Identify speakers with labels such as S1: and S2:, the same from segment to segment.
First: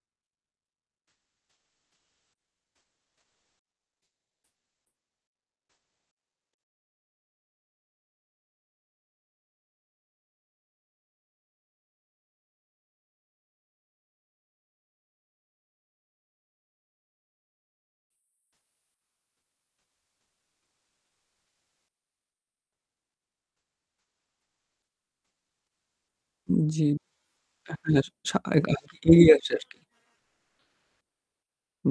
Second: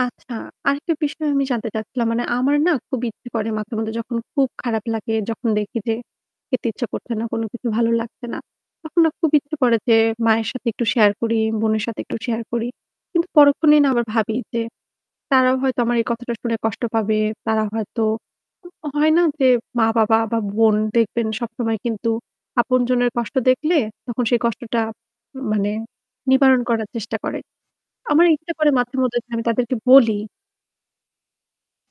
S1: আচ্ছা আরেকটা বিষয় আমি জানতে চাচ্ছিলাম মানে আমার না খুব ইচ্ছে করে মাঝে-মধ্যে যখন খুব খারাপ লাগে যখন দেখি যে খেতে ইচ্ছা করছে না কোনোকিছু ভালো লাগছে না, তখন না খুব ইচ্ছে করে যে মায়ের সাথে একটু শেয়ার করি, বোনের সাথে একটু শেয়ার করি। কিন্তু পরক্ষণেই না আবার ভাবি যে তারাও হয়তো আমার এই কথাটা শুনে কষ্ট পাবে, তারা হয়তো হয় না যে মা-বাবা বা বোন দেখবেন সবসময় কিন্তু আপনজনের কষ্ট দেখলে তখন সেই কষ্টটা মানে নিবারণ করার চেষ্টা করে।
S2: জ্বি
S1: আমার ইচ্ছা করে মাঝে মধ্যে
S2: [unintelligible]
S1: আমি
S2: আসে আর
S1: তাদেরকে
S2: কি।
S1: বলি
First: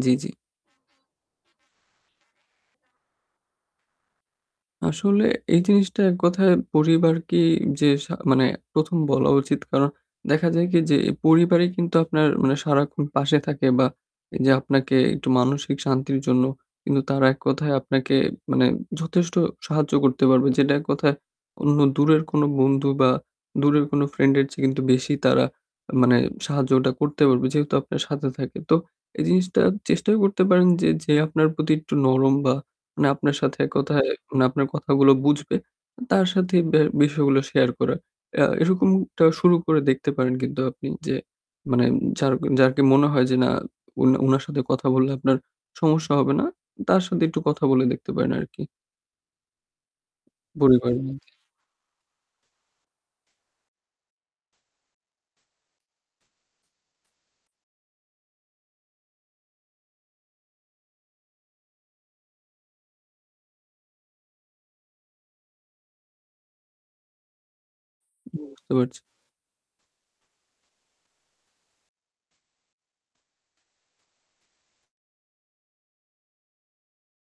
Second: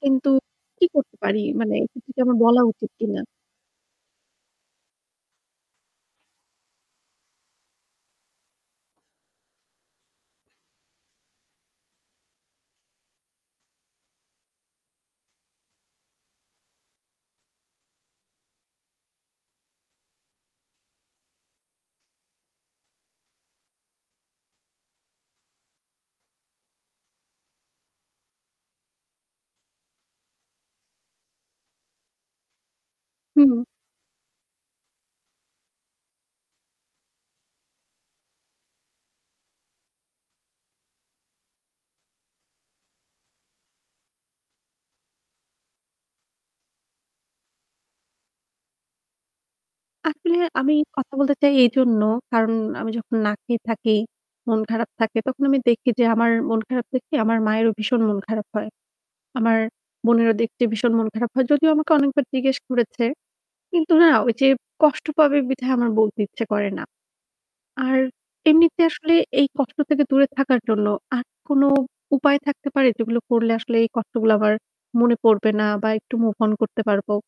S2: জ্বি,
S1: কিন্তু
S2: জ্বি।
S1: কি করতে পারি? মানে এক্ষেত্রে কি আমার বলা উচিত কিনা?
S2: আসলে এই জিনিসটা এক কথায় পরিবারকেই যে সা মানে ১ম বলা উচিত কারণ দেখা যায় কি যে এই পরিবারই কিন্তু আপনার মানে সারাক্ষণ পাশে থাকে বা যে আপনাকে একটু মানসিক শান্তির জন্য কিন্তু তারা এক কথায় আপনাকে মানে যথেষ্ট সাহায্য করতে পারবে। যেটা এক কথায় অন্য দূরের কোন বন্ধু বা দূরের কোনো ফ্রেন্ড এর চেয়ে কিন্তু বেশি তারা মানে সাহায্য ওটা করতে পারবে যেহেতু আপনার সাথে থাকে। তো এই জিনিসটা চেষ্টাও করতে পারেন যে, যে আপনার প্রতি একটু নরম বা মানে আপনার সাথে
S1: হুম।
S2: এক কথায় মানে আপনার কথাগুলো বুঝবে তার সাথে ব্যা বিষয়গুলো শেয়ার করা। এ এরকমটা শুরু করে দেখতে পারেন কিন্তু আপনি যে মানে যার, যাকে মনে হয় যে না উনা উনার সাথে কথা বললে আপনার সমস্যা হবে না তার সাথে একটু কথা বলে দেখতে পারেন আরকি।
S1: আসলে আমি কথা
S2: [unintelligible]
S1: বলতে চাই এইজন্য, কারণ আমি যখন না খেয়ে থাকি, মন খারাপ থাকে তখন আমি দেখি যে আমার মন খারাপ দেখতে আমার মায়েরও ভীষণ মন খারাপ হয়। আমার বোনেরও দেখতে ভীষণ মন খারাপ হয়। যদিও আমাকে অনেকবার জিজ্ঞেস করেছে। কিন্তু না ওই যে কষ্ট পাবে বিধায় আমার বলতে ইচ্ছে করে না। আর
S2: বুঝতে
S1: এমনিতে
S2: পারছি।
S1: আসলে এই কষ্ট থেকে দূরে থাকার জন্য আর কোন উপায় থাকতে পারে যেগুলো করলে আসলে এই কষ্টগুলো আমার মনে পড়বে না বা একটু মুভ অন করতে পারবো?